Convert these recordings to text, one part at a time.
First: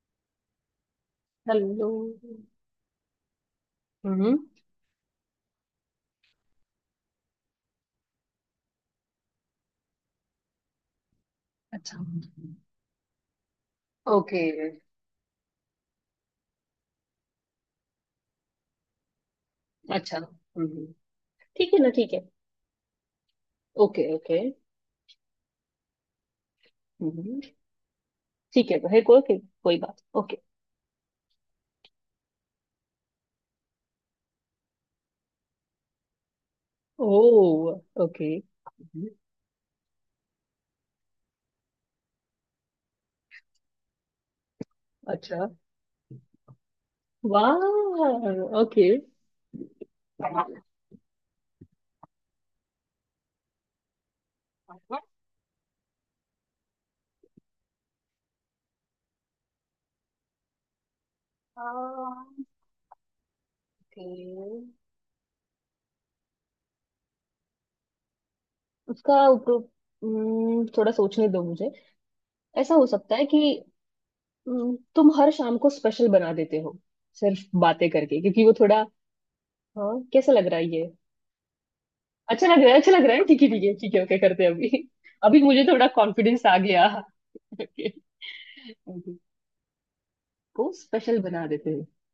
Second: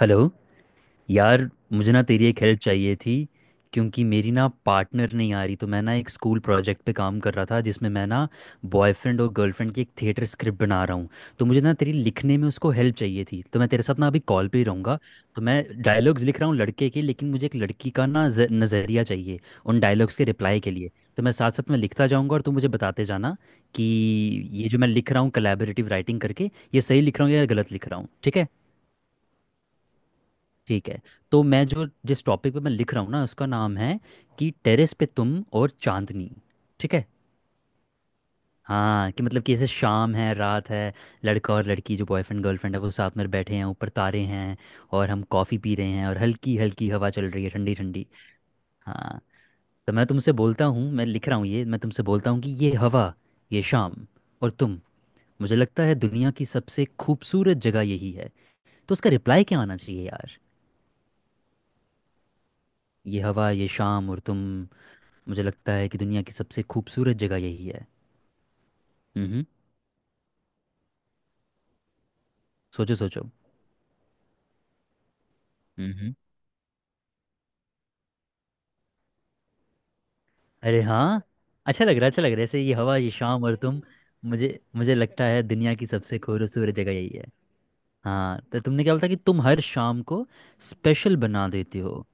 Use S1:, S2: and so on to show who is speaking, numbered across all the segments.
S1: Hello. यार
S2: hello.
S1: मुझे ना तेरी एक हेल्प चाहिए थी, क्योंकि मेरी
S2: हम्म।
S1: ना पार्टनर नहीं आ रही। तो मैं ना एक स्कूल प्रोजेक्ट पे काम कर रहा था जिसमें मैं ना बॉयफ्रेंड और गर्लफ्रेंड की एक थिएटर स्क्रिप्ट बना रहा हूँ। तो मुझे ना तेरी
S2: अच्छा।
S1: लिखने में उसको हेल्प चाहिए थी, तो मैं तेरे साथ ना अभी
S2: ओके।
S1: कॉल पे ही रहूँगा। तो मैं डायलॉग्स लिख रहा हूँ लड़के के, लेकिन मुझे एक लड़की का ना नज़रिया चाहिए उन
S2: अच्छा।
S1: डायलॉग्स के रिप्लाई के
S2: हम्म।
S1: लिए। तो मैं साथ साथ
S2: ठीक
S1: में
S2: है ना,
S1: लिखता
S2: ठीक है।
S1: जाऊँगा और तू मुझे बताते जाना कि
S2: ओके, ओके।
S1: ये जो मैं लिख रहा हूँ कलेबरेटिव राइटिंग करके, ये सही लिख रहा हूँ
S2: हम्म।
S1: या गलत लिख रहा हूँ। ठीक है?
S2: ठीक है। है कोई कोई कोई बात। ओके।
S1: ठीक है। तो मैं जो जिस टॉपिक पे मैं लिख रहा हूँ ना, उसका नाम है कि टेरेस पे तुम और चांदनी। ठीक है?
S2: ओ, ओके।
S1: हाँ, कि मतलब कि जैसे शाम है, रात है, लड़का और लड़की जो बॉयफ्रेंड गर्लफ्रेंड है वो साथ में बैठे हैं, ऊपर तारे हैं और हम
S2: अच्छा।
S1: कॉफ़ी पी रहे हैं और हल्की हल्की हवा चल रही है,
S2: वाह।
S1: ठंडी ठंडी।
S2: ओके,
S1: हाँ, तो मैं तुमसे बोलता हूँ, मैं लिख रहा हूँ ये, मैं तुमसे बोलता हूँ कि ये हवा, ये शाम और तुम, मुझे लगता है दुनिया की सबसे खूबसूरत जगह यही है। तो उसका रिप्लाई क्या आना चाहिए यार? ये हवा, ये शाम और तुम,
S2: ओके।
S1: मुझे लगता है कि दुनिया की सबसे खूबसूरत जगह यही है।
S2: उसका
S1: हम्म।
S2: ऊपर- थोड़ा सोचने दो मुझे। ऐसा हो
S1: सोचो
S2: सकता
S1: सोचो।
S2: है कि तुम हर शाम को स्पेशल
S1: हम्म।
S2: बना देते हो, सिर्फ बातें करके, क्योंकि वो थोड़ा। हाँ, कैसा लग रहा है
S1: अरे
S2: ये?
S1: हाँ, अच्छा लग रहा है, अच्छा लग रहा है
S2: अच्छा
S1: ऐसे।
S2: लग रहा
S1: ये
S2: है, अच्छा
S1: हवा,
S2: लग
S1: ये
S2: रहा है। ठीक
S1: शाम
S2: है,
S1: और
S2: ठीक है,
S1: तुम,
S2: ठीक है। ओके, करते हैं
S1: मुझे
S2: अभी।
S1: मुझे लगता
S2: अभी
S1: है
S2: मुझे
S1: दुनिया
S2: थोड़ा
S1: की सबसे
S2: कॉन्फिडेंस आ
S1: खूबसूरत
S2: गया।
S1: जगह यही है।
S2: ओके।
S1: हाँ, तो तुमने क्या बोला था कि तुम हर शाम को
S2: को
S1: स्पेशल
S2: स्पेशल बना
S1: बना
S2: देते
S1: देते
S2: हैं।
S1: हो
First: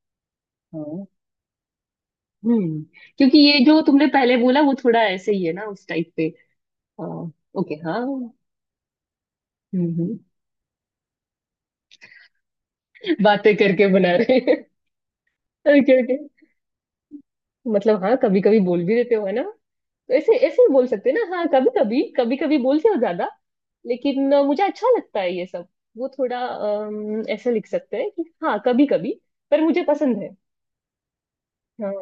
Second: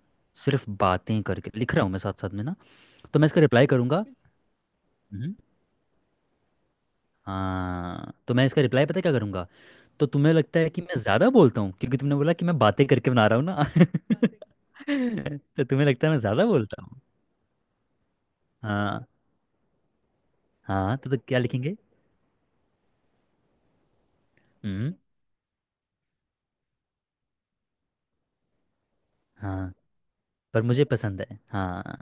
S1: सिर्फ
S2: हाँ।
S1: बातें करके। लिख रहा हूँ मैं साथ साथ में ना।
S2: हम्म।
S1: तो मैं
S2: क्योंकि
S1: इसका
S2: ये
S1: रिप्लाई
S2: जो
S1: करूँगा।
S2: तुमने पहले बोला वो थोड़ा ऐसे
S1: हम्म।
S2: ही है ना, उस टाइप पे। हाँ। ओके, हाँ।
S1: हाँ,
S2: हम्म।
S1: तो मैं इसका रिप्लाई पता है क्या करूँगा? तो
S2: हम्म,
S1: तुम्हें लगता है कि मैं ज़्यादा बोलता हूँ, क्योंकि तुमने बोला कि मैं बातें करके बना रहा हूँ
S2: बातें
S1: ना।
S2: करके बना रहे।
S1: तो तुम्हें
S2: ओके,
S1: लगता है
S2: ओके।
S1: मैं ज़्यादा बोलता हूँ?
S2: मतलब, हाँ, कभी कभी बोल भी
S1: हाँ।
S2: देते हो है ना। ऐसे ऐसे ही बोल
S1: हाँ
S2: सकते हैं
S1: तो
S2: ना।
S1: क्या
S2: हाँ, कभी
S1: लिखेंगे?
S2: कभी कभी कभी बोलते हो ज्यादा। लेकिन मुझे अच्छा
S1: हम्म।
S2: लगता है ये सब। वो थोड़ा ऐसे लिख सकते हैं कि हाँ, कभी कभी। पर
S1: हाँ,
S2: मुझे पसंद है।
S1: पर मुझे पसंद है।
S2: हाँ।
S1: हाँ।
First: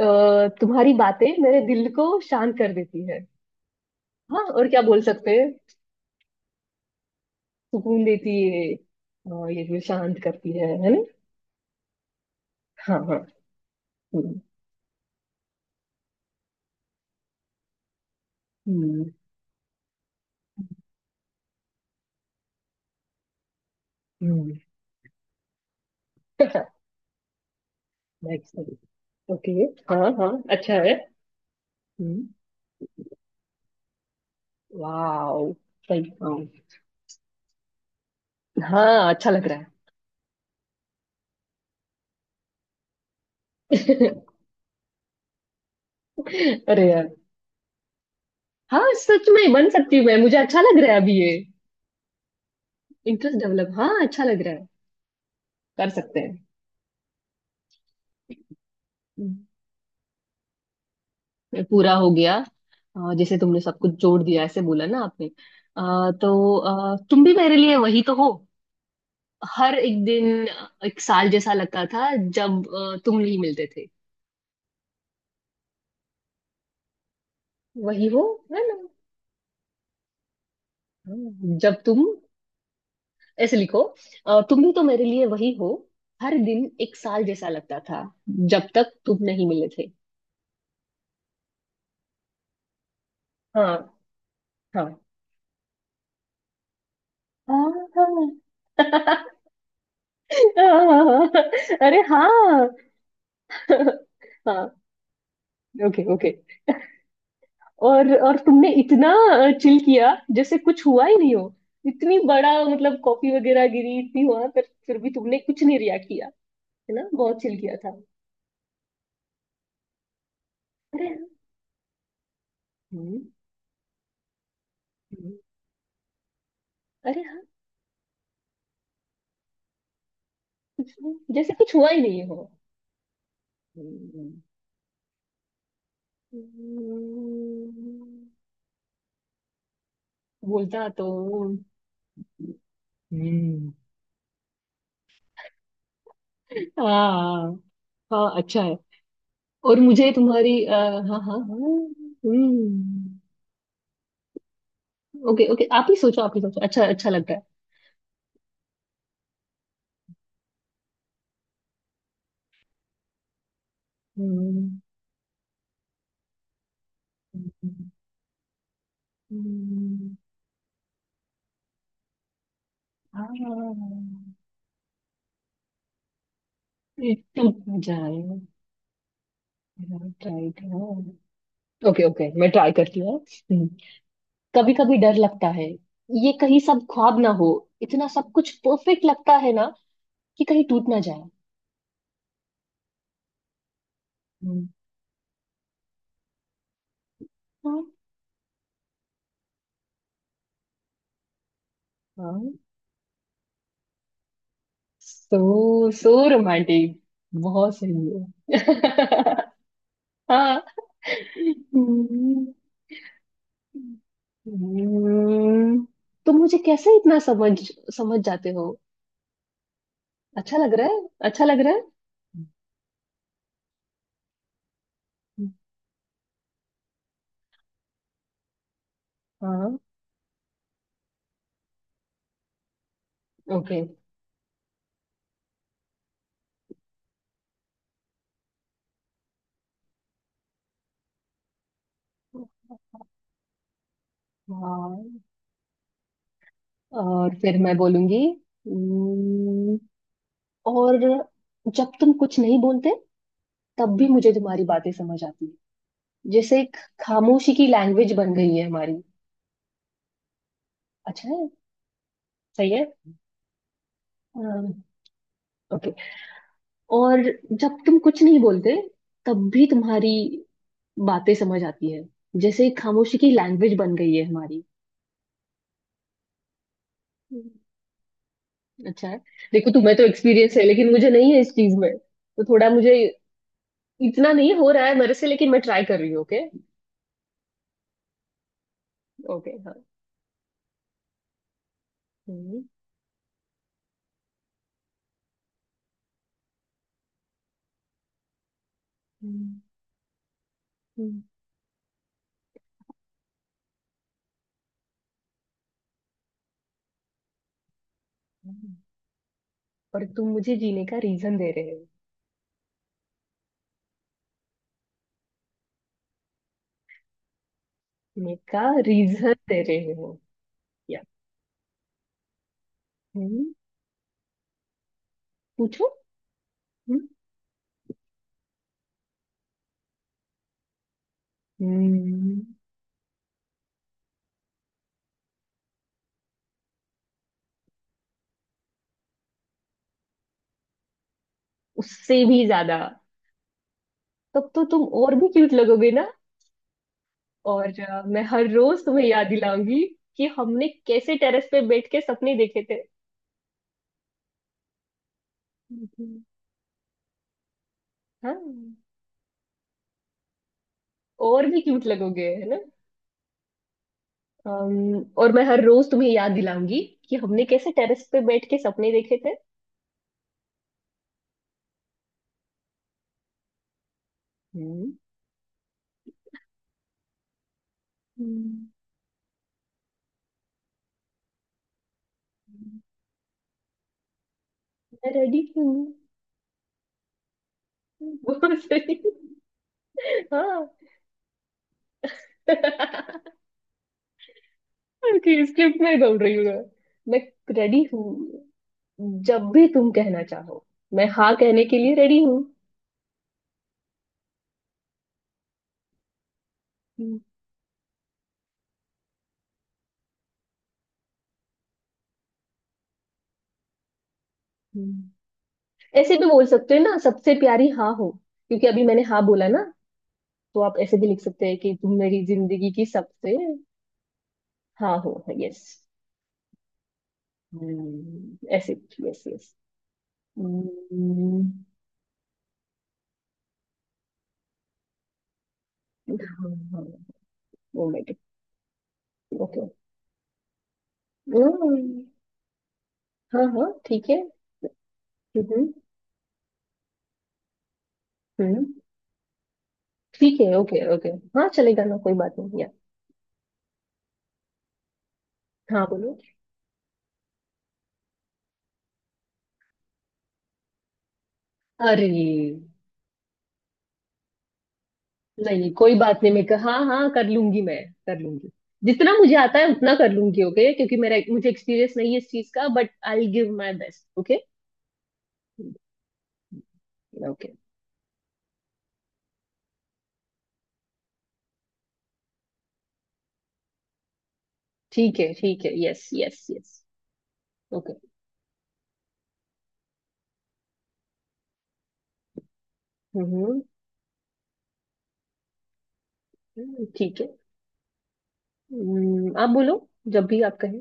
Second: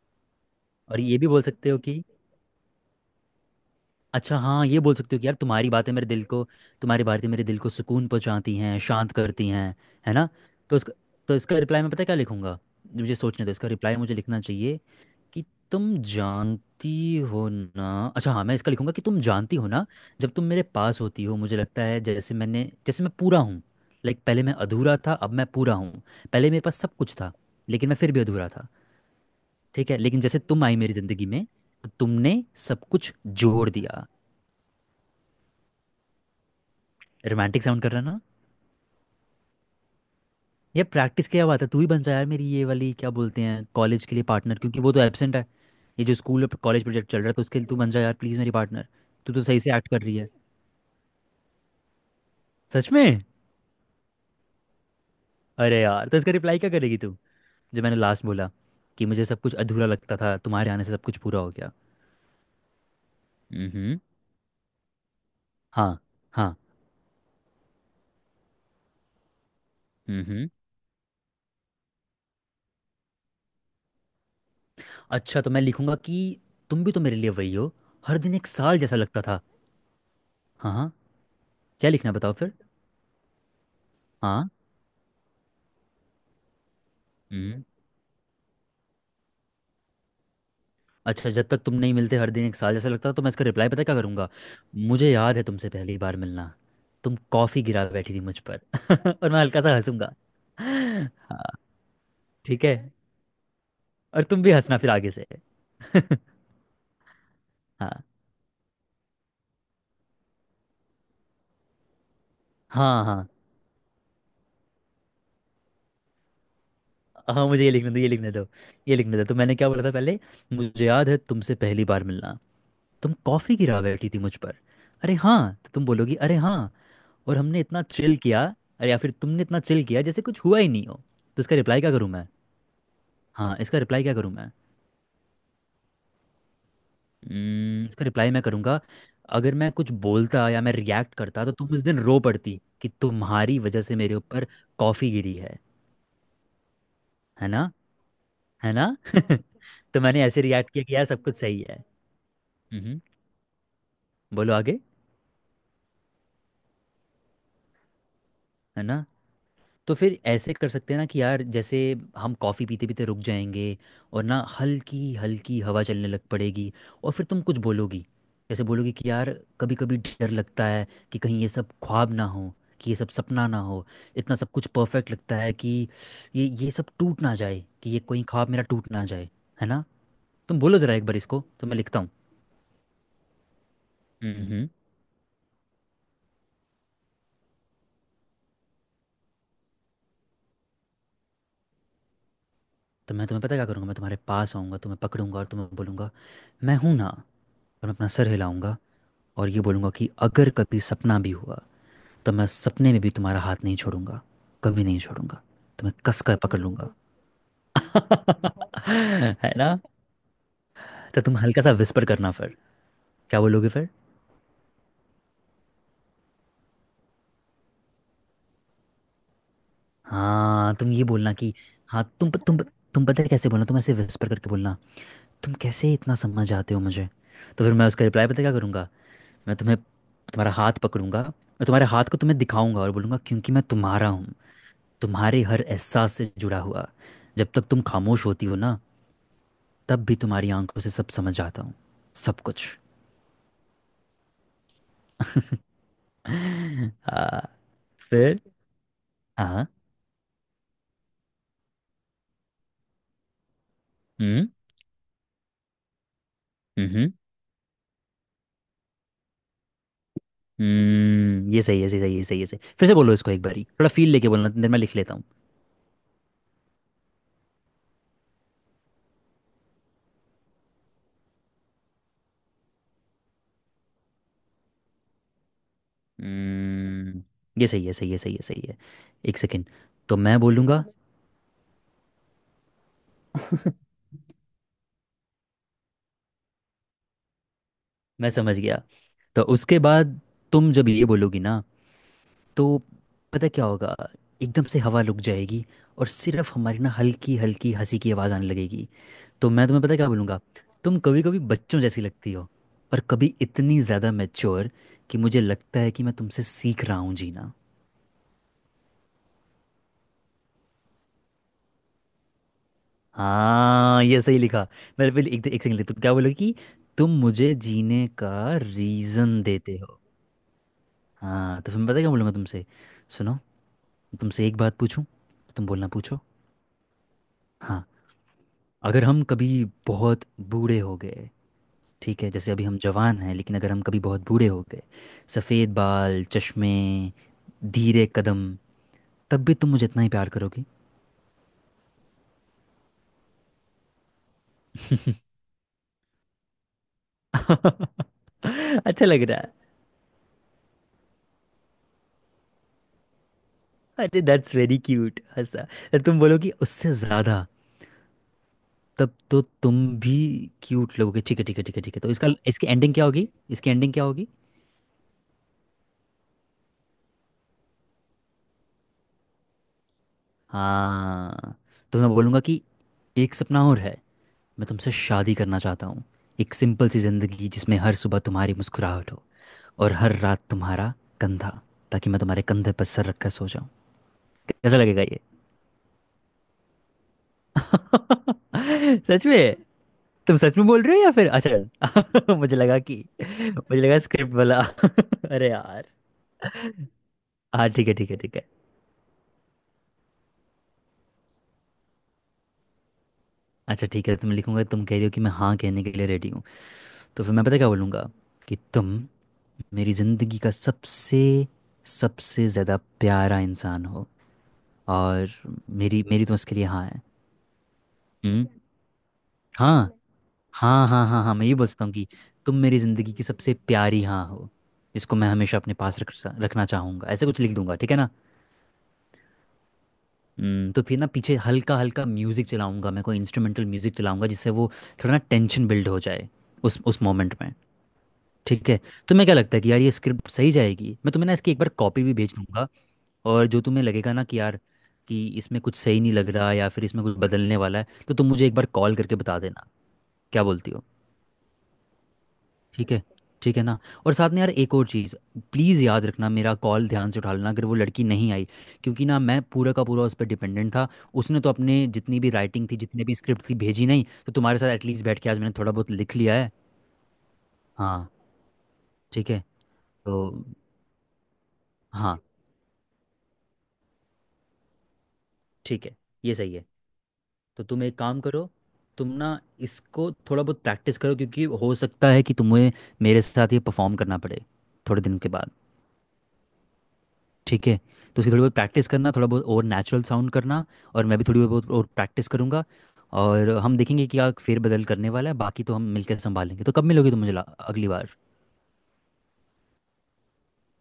S2: तुम्हारी
S1: और ये
S2: बातें
S1: भी बोल
S2: मेरे
S1: सकते हो
S2: दिल
S1: कि,
S2: को शांत कर देती है।
S1: अच्छा
S2: हाँ,
S1: हाँ,
S2: और
S1: ये
S2: क्या
S1: बोल
S2: बोल
S1: सकते हो कि
S2: सकते
S1: यार
S2: हैं।
S1: तुम्हारी बातें मेरे दिल को। तुम्हारी बातें मेरे दिल को
S2: सुकून
S1: सुकून
S2: देती
S1: पहुंचाती
S2: है।
S1: हैं, शांत करती
S2: ये
S1: हैं।
S2: भी
S1: है
S2: शांत
S1: ना?
S2: करती
S1: तो
S2: है
S1: इसका,
S2: ना।
S1: तो इसका रिप्लाई मैं पता है क्या लिखूंगा?
S2: हाँ।
S1: मुझे
S2: हाँ।
S1: सोचने दो, इसका रिप्लाई मुझे लिखना चाहिए कि तुम जानती हो ना। अच्छा हाँ, मैं इसका लिखूंगा कि
S2: हम्म।
S1: तुम जानती हो ना, जब तुम मेरे पास होती हो मुझे लगता है जैसे मैं पूरा हूँ। लाइक, पहले मैं
S2: हम्म।
S1: अधूरा था, अब मैं पूरा हूँ। पहले मेरे पास सब कुछ था, लेकिन मैं फिर भी अधूरा
S2: नेक्स्ट।
S1: था।
S2: ओके।
S1: ठीक है,
S2: हाँ,
S1: लेकिन
S2: हाँ।
S1: जैसे तुम
S2: अच्छा
S1: आई मेरी
S2: है।
S1: ज़िंदगी में, तो
S2: हम्म।
S1: तुमने सब कुछ जोड़ दिया।
S2: वाओ। सही, हाँ।
S1: रोमांटिक साउंड कर रहा ना?
S2: हाँ, अच्छा लग रहा
S1: ये प्रैक्टिस क्या बात है, तू ही बन जा यार मेरी ये वाली, क्या बोलते हैं, कॉलेज
S2: है।
S1: के लिए पार्टनर, क्योंकि वो तो एबसेंट है। ये जो स्कूल और कॉलेज
S2: अरे
S1: प्रोजेक्ट
S2: यार।
S1: चल रहा है, तो उसके लिए तू बन जा यार प्लीज़ मेरी पार्टनर।
S2: हाँ, सच
S1: तू तो
S2: में
S1: सही
S2: बन
S1: से एक्ट
S2: सकती
S1: कर
S2: हूँ मैं,
S1: रही है
S2: मुझे अच्छा लग रहा है अभी ये।
S1: सच में।
S2: इंटरेस्ट डेवलप, हाँ, अच्छा लग रहा है।
S1: अरे
S2: कर
S1: यार, तो
S2: सकते
S1: इसका
S2: हैं।
S1: रिप्लाई क्या करेगी तू, जो मैंने लास्ट बोला कि मुझे सब
S2: हम्म,
S1: कुछ अधूरा लगता था, तुम्हारे आने से सब कुछ पूरा हो
S2: ये
S1: गया।
S2: पूरा हो गया। जैसे तुमने सब कुछ
S1: हम्म।
S2: जोड़ दिया ऐसे बोला ना आपने,
S1: हाँ।
S2: अ,
S1: हाँ।
S2: तो अ, तुम भी मेरे लिए वही तो हो। हर एक दिन
S1: हम्म।
S2: एक साल जैसा लगता था जब तुम नहीं मिलते थे।
S1: अच्छा तो मैं लिखूंगा कि तुम भी तो मेरे लिए वही हो,
S2: वही
S1: हर
S2: हो।
S1: दिन एक
S2: है ना।
S1: साल जैसा लगता था। हाँ हाँ।
S2: हाँ, जब
S1: क्या
S2: तुम।
S1: लिखना है बताओ फिर।
S2: ऐसे लिखो,
S1: हाँ।
S2: तुम भी तो मेरे लिए वही हो, हर दिन एक साल जैसा
S1: हम्म।
S2: लगता था जब तक तुम नहीं मिले थे।
S1: अच्छा, जब तक तुम नहीं मिलते हर दिन एक साल जैसा लगता था। तो मैं इसका रिप्लाई पता क्या
S2: हाँ।
S1: करूंगा?
S2: हाँ।
S1: मुझे याद है तुमसे पहली बार मिलना, तुम कॉफ़ी
S2: हाँ।
S1: गिरा बैठी थी मुझ पर। और मैं हल्का सा हंसूंगा। हाँ,
S2: अरे
S1: ठीक
S2: हाँ।
S1: है, और तुम भी
S2: हाँ।
S1: हंसना फिर आगे से।
S2: Okay, okay.
S1: हाँ।
S2: और तुमने इतना चिल किया जैसे कुछ हुआ ही नहीं हो। इतनी बड़ा मतलब
S1: हाँ हाँ
S2: कॉफी वगैरह गिरी इतनी हुआ पर फिर भी तुमने कुछ नहीं रिएक्ट किया। है ना, बहुत
S1: हाँ
S2: चिल
S1: मुझे ये
S2: किया
S1: लिखने
S2: था।
S1: दो, ये लिखने दो। तो मैंने क्या बोला था पहले? मुझे
S2: अरे
S1: याद है
S2: हाँ।
S1: तुमसे पहली बार मिलना, तुम
S2: हम्म।
S1: कॉफ़ी गिरा बैठी थी मुझ पर। अरे
S2: हम्म।
S1: हाँ, तो तुम बोलोगी, अरे हाँ।
S2: अरे
S1: और
S2: हाँ।
S1: हमने इतना चिल किया, अरे या फिर तुमने इतना चिल किया जैसे कुछ हुआ ही नहीं
S2: कुछ
S1: हो।
S2: नहीं,
S1: तो
S2: जैसे
S1: इसका
S2: कुछ
S1: रिप्लाई
S2: हुआ
S1: क्या
S2: ही
S1: करूँ
S2: नहीं
S1: मैं?
S2: हो।
S1: हाँ, इसका रिप्लाई क्या
S2: हम्म।
S1: करूँ मैं? इसका रिप्लाई
S2: हम्म।
S1: मैं करूँगा, अगर मैं कुछ बोलता या मैं
S2: बोलता तो।
S1: रिएक्ट करता तो तुम उस दिन रो पड़ती कि तुम्हारी
S2: हम्म।
S1: वजह से मेरे ऊपर कॉफ़ी गिरी है। है
S2: हाँ।
S1: ना?
S2: हाँ, अच्छा
S1: है
S2: है।
S1: ना।
S2: और
S1: तो
S2: मुझे
S1: मैंने ऐसे
S2: तुम्हारी
S1: रिएक्ट किया कि
S2: हाँ,
S1: यार सब कुछ
S2: हाँ, हाँ।
S1: सही है। हम्म।
S2: हम्म।
S1: बोलो आगे।
S2: ओके, ओके, आप ही सोचो, आप ही सोचो। अच्छा, अच्छा लग रहा है।
S1: है ना? तो फिर ऐसे कर सकते हैं ना कि यार, जैसे हम कॉफ़ी पीते पीते रुक जाएंगे और ना
S2: हम्म।
S1: हल्की हल्की हवा चलने लग पड़ेगी, और फिर तुम कुछ
S2: हम्म।
S1: बोलोगी, जैसे बोलोगी कि यार कभी कभी
S2: हम्म।
S1: डर लगता है कि कहीं ये सब ख्वाब ना हो, कि ये सब
S2: हाँ।
S1: सपना ना हो। इतना सब कुछ परफेक्ट लगता है कि ये सब
S2: ये
S1: टूट ना
S2: टूट
S1: जाए, कि ये कोई
S2: जाए।
S1: ख्वाब मेरा टूट ना जाए। है ना?
S2: ट्राई।
S1: तुम बोलो ज़रा एक बार इसको, तो मैं
S2: ओके,
S1: लिखता
S2: ओके, मैं ट्राई करती हूँ।
S1: हूँ।
S2: कभी कभी डर लगता है, ये कहीं सब ख्वाब ना हो। इतना सब कुछ परफेक्ट लगता है ना, कि कहीं टूट ना जाए।
S1: तो मैं तुम्हें पता क्या करूँगा, मैं तुम्हारे पास
S2: हम्म।
S1: आऊँगा, तुम्हें पकड़ूंगा और तुम्हें बोलूँगा, मैं हूँ ना।
S2: हाँ।
S1: और मैं अपना सर हिलाऊंगा और ये बोलूँगा कि अगर कभी सपना भी हुआ तो मैं
S2: हाँ।
S1: सपने में भी तुम्हारा हाथ नहीं छोड़ूंगा, कभी नहीं छोड़ूंगा, तुम्हें
S2: सो
S1: कस कर पकड़ लूंगा।
S2: रोमांटिक। बहुत सही है।
S1: है ना?
S2: हाँ।
S1: तो तुम हल्का सा विस्पर करना
S2: हम्म।
S1: फिर। क्या बोलोगे फिर?
S2: हम्म, तुम मुझे कैसे इतना समझ समझ जाते हो। अच्छा लग
S1: हाँ,
S2: रहा
S1: तुम ये
S2: है,
S1: बोलना
S2: अच्छा
S1: कि,
S2: लग रहा है।
S1: हाँ तुम तुम पता है कैसे बोलना, तुम ऐसे विस्पर करके बोलना,
S2: हम्म।
S1: तुम कैसे इतना समझ जाते हो मुझे। तो फिर मैं उसका रिप्लाई पता क्या करूँगा? मैं तुम्हें
S2: हाँ।
S1: तुम्हारा हाथ पकड़ूंगा और तुम्हारे हाथ को तुम्हें दिखाऊंगा और बोलूंगा क्योंकि मैं
S2: ओके।
S1: तुम्हारा हूँ, तुम्हारे हर एहसास से जुड़ा हुआ। जब तक तुम खामोश होती हो ना, तब भी तुम्हारी आंखों से सब समझ आता हूँ, सब कुछ।
S2: हाँ। और
S1: आ,
S2: फिर मैं बोलूंगी।
S1: फिर। हाँ।
S2: हम्म। और जब तुम कुछ नहीं बोलते, तब भी मुझे
S1: हम्म।
S2: तुम्हारी बातें समझ आती है। जैसे एक
S1: हम्म।
S2: खामोशी की लैंग्वेज बन गई है हमारी। अच्छा है,
S1: हम्म, ये सही है, सही सही, ये सही है सही,
S2: सही है।
S1: फिर से बोलो इसको एक बारी थोड़ा फील लेके बोलना, इतनी देर
S2: हाँ।
S1: मैं लिख लेता हूँ।
S2: ओके। और जब तुम कुछ नहीं बोलते, तब भी तुम्हारी बातें समझ आती है। जैसे खामोशी की लैंग्वेज बन गई है हमारी।
S1: हम्म,
S2: हम्म।
S1: ये सही है, सही है, सही है, सही है।
S2: अच्छा है।
S1: एक सेकेंड।
S2: देखो तुम्हें तो
S1: तो मैं
S2: एक्सपीरियंस है,
S1: बोलूँगा,
S2: लेकिन मुझे नहीं है इस चीज में, तो थोड़ा मुझे इतना नहीं हो रहा है मेरे से, लेकिन मैं ट्राई कर रही हूँ। ओके।
S1: मैं समझ गया। तो
S2: ओके, हाँ।
S1: उसके बाद तुम जब ये बोलोगी ना,
S2: हम्म।
S1: तो पता क्या होगा, एकदम से हवा रुक जाएगी और सिर्फ हमारी ना हल्की हल्की हंसी की आवाज़ आने लगेगी। तो
S2: हम्म।
S1: मैं तुम्हें पता क्या बोलूँगा, तुम
S2: हम्म।
S1: कभी कभी बच्चों जैसी लगती हो और कभी इतनी ज़्यादा मैच्योर कि मुझे लगता है कि मैं तुमसे सीख रहा हूँ जीना।
S2: हम्म। और तुम मुझे जीने का रीजन दे रहे हो।
S1: हाँ, ये सही लिखा। मेरे पहले एक एक सेकंड, तुम क्या बोलोगे कि तुम मुझे जीने का
S2: जीने का रीजन
S1: रीज़न
S2: दे
S1: देते
S2: रहे
S1: हो।
S2: हो, या।
S1: हाँ तो फिर मैं पता क्या बोलूँगा तुमसे, सुनो,
S2: हम्म।
S1: तुमसे एक बात पूछूं, तो तुम
S2: पूछो।
S1: बोलना पूछो।
S2: हम्म।
S1: हाँ, अगर हम कभी बहुत बूढ़े हो गए, ठीक है
S2: हम्म।
S1: जैसे अभी हम जवान हैं, लेकिन अगर हम कभी बहुत बूढ़े हो गए, सफ़ेद बाल, चश्मे, धीरे कदम, तब भी तुम मुझे इतना ही प्यार करोगी?
S2: उससे भी ज्यादा। तब तो तुम और भी क्यूट लगोगे ना। और मैं हर रोज
S1: अच्छा
S2: तुम्हें
S1: लग
S2: याद
S1: रहा है।
S2: दिलाऊंगी कि हमने कैसे टेरेस पे बैठ के सपने देखे थे।
S1: अरे दैट्स वेरी क्यूट, हंसा। अरे तुम
S2: हम्म।
S1: बोलोगी उससे ज़्यादा,
S2: हाँ,
S1: तब तो तुम भी क्यूट लगोगे। ठीक है
S2: और
S1: ठीक
S2: भी
S1: है ठीक है
S2: क्यूट
S1: ठीक है। तो
S2: लगोगे
S1: इसका
S2: है ना।
S1: इसकी एंडिंग क्या होगी, इसकी एंडिंग क्या होगी?
S2: और मैं हर रोज तुम्हें याद दिलाऊंगी कि हमने कैसे टेरेस पे बैठ के सपने देखे थे।
S1: हाँ, तो मैं बोलूँगा कि एक सपना और है, मैं तुमसे
S2: हम्म।
S1: शादी करना चाहता हूँ, एक सिंपल सी ज़िंदगी जिसमें हर सुबह तुम्हारी
S2: हम्म।
S1: मुस्कुराहट हो और हर रात तुम्हारा कंधा, ताकि मैं तुम्हारे कंधे पर सर रखकर सो जाऊँ। कैसा लगेगा
S2: मैं
S1: ये?
S2: रेडी हूँ। बहुत सही।
S1: सच में? तुम सच में
S2: हाँ।
S1: बोल रहे हो या फिर, अच्छा मुझे लगा कि, मुझे लगा स्क्रिप्ट वाला।
S2: ओके,
S1: अरे
S2: स्क्रिप्ट
S1: यार,
S2: में बोल रही हूँ मैं। मैं
S1: हाँ
S2: रेडी
S1: ठीक है ठीक है ठीक
S2: हूँ,
S1: है।
S2: जब भी तुम कहना चाहो, मैं हाँ कहने के लिए रेडी हूँ।
S1: अच्छा ठीक है, तुम लिखूंगा तुम कह रही हो कि मैं हाँ कहने के लिए रेडी हूँ।
S2: हम्म।
S1: तो फिर मैं पता क्या बोलूँगा कि तुम मेरी ज़िंदगी का सबसे सबसे ज़्यादा प्यारा इंसान हो और
S2: हम्म।
S1: मेरी
S2: ऐसे भी
S1: मेरी तो
S2: बोल
S1: उसके लिए
S2: सकते हो
S1: हाँ
S2: ना,
S1: है।
S2: सबसे प्यारी हाँ हो,
S1: हम्म।
S2: क्योंकि अभी मैंने हाँ बोला ना।
S1: हाँ
S2: तो आप
S1: हाँ
S2: ऐसे
S1: हाँ
S2: भी लिख
S1: हाँ हाँ मैं
S2: सकते
S1: ये
S2: हैं
S1: बोल
S2: कि
S1: सकता हूँ
S2: तुम
S1: कि
S2: मेरी
S1: तुम
S2: जिंदगी
S1: मेरी
S2: की
S1: ज़िंदगी की
S2: सबसे।
S1: सबसे प्यारी हाँ हो,
S2: हाँ हो,
S1: जिसको मैं हमेशा
S2: यस।
S1: अपने पास रख रखना चाहूँगा, ऐसे कुछ लिख दूंगा। ठीक है ना?
S2: ऐसे। Yes, yes.
S1: तो फिर ना पीछे
S2: हम्म।
S1: हल्का हल्का म्यूज़िक चलाऊंगा, मैं कोई इंस्ट्रूमेंटल म्यूज़िक चलाऊंगा जिससे वो थोड़ा ना टेंशन बिल्ड हो जाए
S2: हाँ,
S1: उस
S2: हाँ।
S1: उस मोमेंट में।
S2: Oh my god.
S1: ठीक है? तुम्हें क्या लगता
S2: ओके।
S1: है कि यार ये स्क्रिप्ट सही जाएगी? मैं तुम्हें ना इसकी एक बार कॉपी भी भेज दूंगा,
S2: हाँ,
S1: और जो
S2: हाँ,
S1: तुम्हें
S2: ठीक
S1: लगेगा
S2: है।
S1: ना कि यार कि इसमें
S2: हम्म।
S1: कुछ सही नहीं लग रहा या फिर इसमें कुछ बदलने वाला है, तो तुम मुझे एक बार
S2: हम्म।
S1: कॉल करके बता देना।
S2: ठीक
S1: क्या
S2: है,
S1: बोलती हो?
S2: Okay, okay. हाँ, चलेगा ना, कोई बात नहीं।
S1: ठीक है। ठीक है ना? और साथ में यार एक और चीज़, प्लीज़
S2: हाँ,
S1: याद
S2: बोलो।
S1: रखना मेरा कॉल ध्यान से उठा लेना, अगर वो लड़की नहीं आई, क्योंकि ना मैं पूरा का पूरा उस पर डिपेंडेंट था। उसने तो अपने
S2: अरे
S1: जितनी भी राइटिंग थी जितने भी स्क्रिप्ट थी भेजी नहीं, तो तुम्हारे साथ एटलीस्ट बैठ के आज मैंने
S2: नहीं,
S1: थोड़ा बहुत
S2: कोई
S1: लिख
S2: बात नहीं,
S1: लिया
S2: मैं
S1: है।
S2: कहा हाँ, हाँ कर लूंगी मैं,
S1: हाँ।
S2: कर लूंगी। जितना
S1: ठीक
S2: मुझे
S1: है।
S2: आता है उतना कर
S1: तो,
S2: लूंगी। ओके, क्योंकि मेरा मुझे एक्सपीरियंस नहीं है
S1: हाँ,
S2: इस चीज का, but I will give my best. Okay.
S1: ठीक है, ये सही है।
S2: ओके।
S1: तो तुम एक काम करो, तुम ना इसको थोड़ा बहुत प्रैक्टिस करो, क्योंकि हो सकता है कि तुम्हें मेरे साथ ये परफॉर्म करना पड़े थोड़े
S2: ठीक
S1: दिन के
S2: है,
S1: बाद।
S2: ठीक है, यस, यस, यस।
S1: ठीक है?
S2: ओके।
S1: तो उसकी थोड़ी बहुत प्रैक्टिस करना, थोड़ा बहुत और नेचुरल साउंड करना, और मैं भी थोड़ी बहुत और प्रैक्टिस करूँगा और
S2: हम्म।
S1: हम देखेंगे कि क्या फेरबदल करने वाला है, बाकी तो हम मिलकर संभालेंगे। तो कब मिलोगी तुम
S2: ठीक है।
S1: मुझे अगली बार?
S2: आप बोलो, जब भी आप कहें।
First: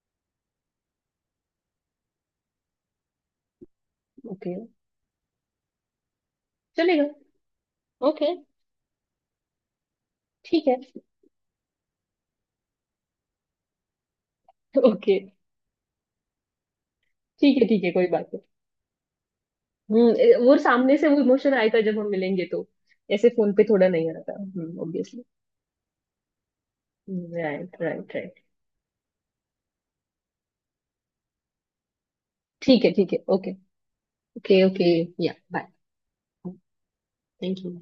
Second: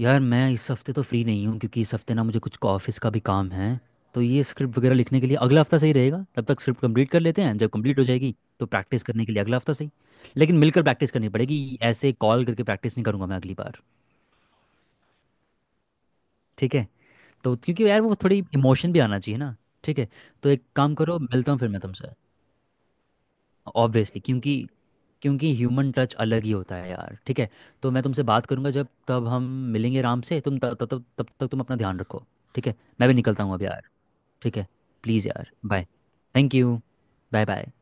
S1: यार मैं इस हफ्ते तो फ्री नहीं हूँ, क्योंकि इस हफ्ते ना मुझे कुछ ऑफिस का भी काम है, तो ये
S2: ओके।
S1: स्क्रिप्ट वगैरह लिखने के लिए अगला हफ्ता सही रहेगा, तब तक स्क्रिप्ट
S2: चलेगा।
S1: कंप्लीट कर लेते हैं, जब कंप्लीट हो
S2: ओके।
S1: जाएगी तो प्रैक्टिस करने के लिए अगला हफ्ता सही। लेकिन
S2: ठीक है।
S1: मिलकर प्रैक्टिस करनी पड़ेगी, ऐसे कॉल करके प्रैक्टिस नहीं करूँगा मैं अगली बार।
S2: ओके।
S1: ठीक है? तो
S2: ठीक है, ठीक
S1: क्योंकि
S2: है,
S1: यार
S2: कोई
S1: वो
S2: बात
S1: थोड़ी
S2: नहीं।
S1: इमोशन भी आना चाहिए ना। ठीक है? तो
S2: वो
S1: एक काम
S2: सामने से
S1: करो,
S2: वो
S1: मिलता
S2: इमोशन
S1: हूँ फिर
S2: आएगा
S1: मैं
S2: जब हम
S1: तुमसे।
S2: मिलेंगे तो। ऐसे फोन पे थोड़ा नहीं
S1: ऑब्वियसली,
S2: आता।
S1: क्योंकि
S2: Obviously।
S1: क्योंकि ह्यूमन टच अलग ही होता है यार। ठीक है?
S2: राइट,
S1: तो मैं
S2: राइट,
S1: तुमसे
S2: राइट।
S1: बात करूंगा जब तब हम मिलेंगे आराम से। तुम तब तब तब तक तुम अपना ध्यान रखो। ठीक है?
S2: ठीक है,
S1: मैं
S2: ठीक
S1: भी
S2: है।
S1: निकलता
S2: ओके,
S1: हूँ अब यार। ठीक
S2: ओके।
S1: है,
S2: ओके,
S1: प्लीज़
S2: या,
S1: यार,
S2: bye.
S1: Bye. Thank you. Bye
S2: thank
S1: bye.
S2: You.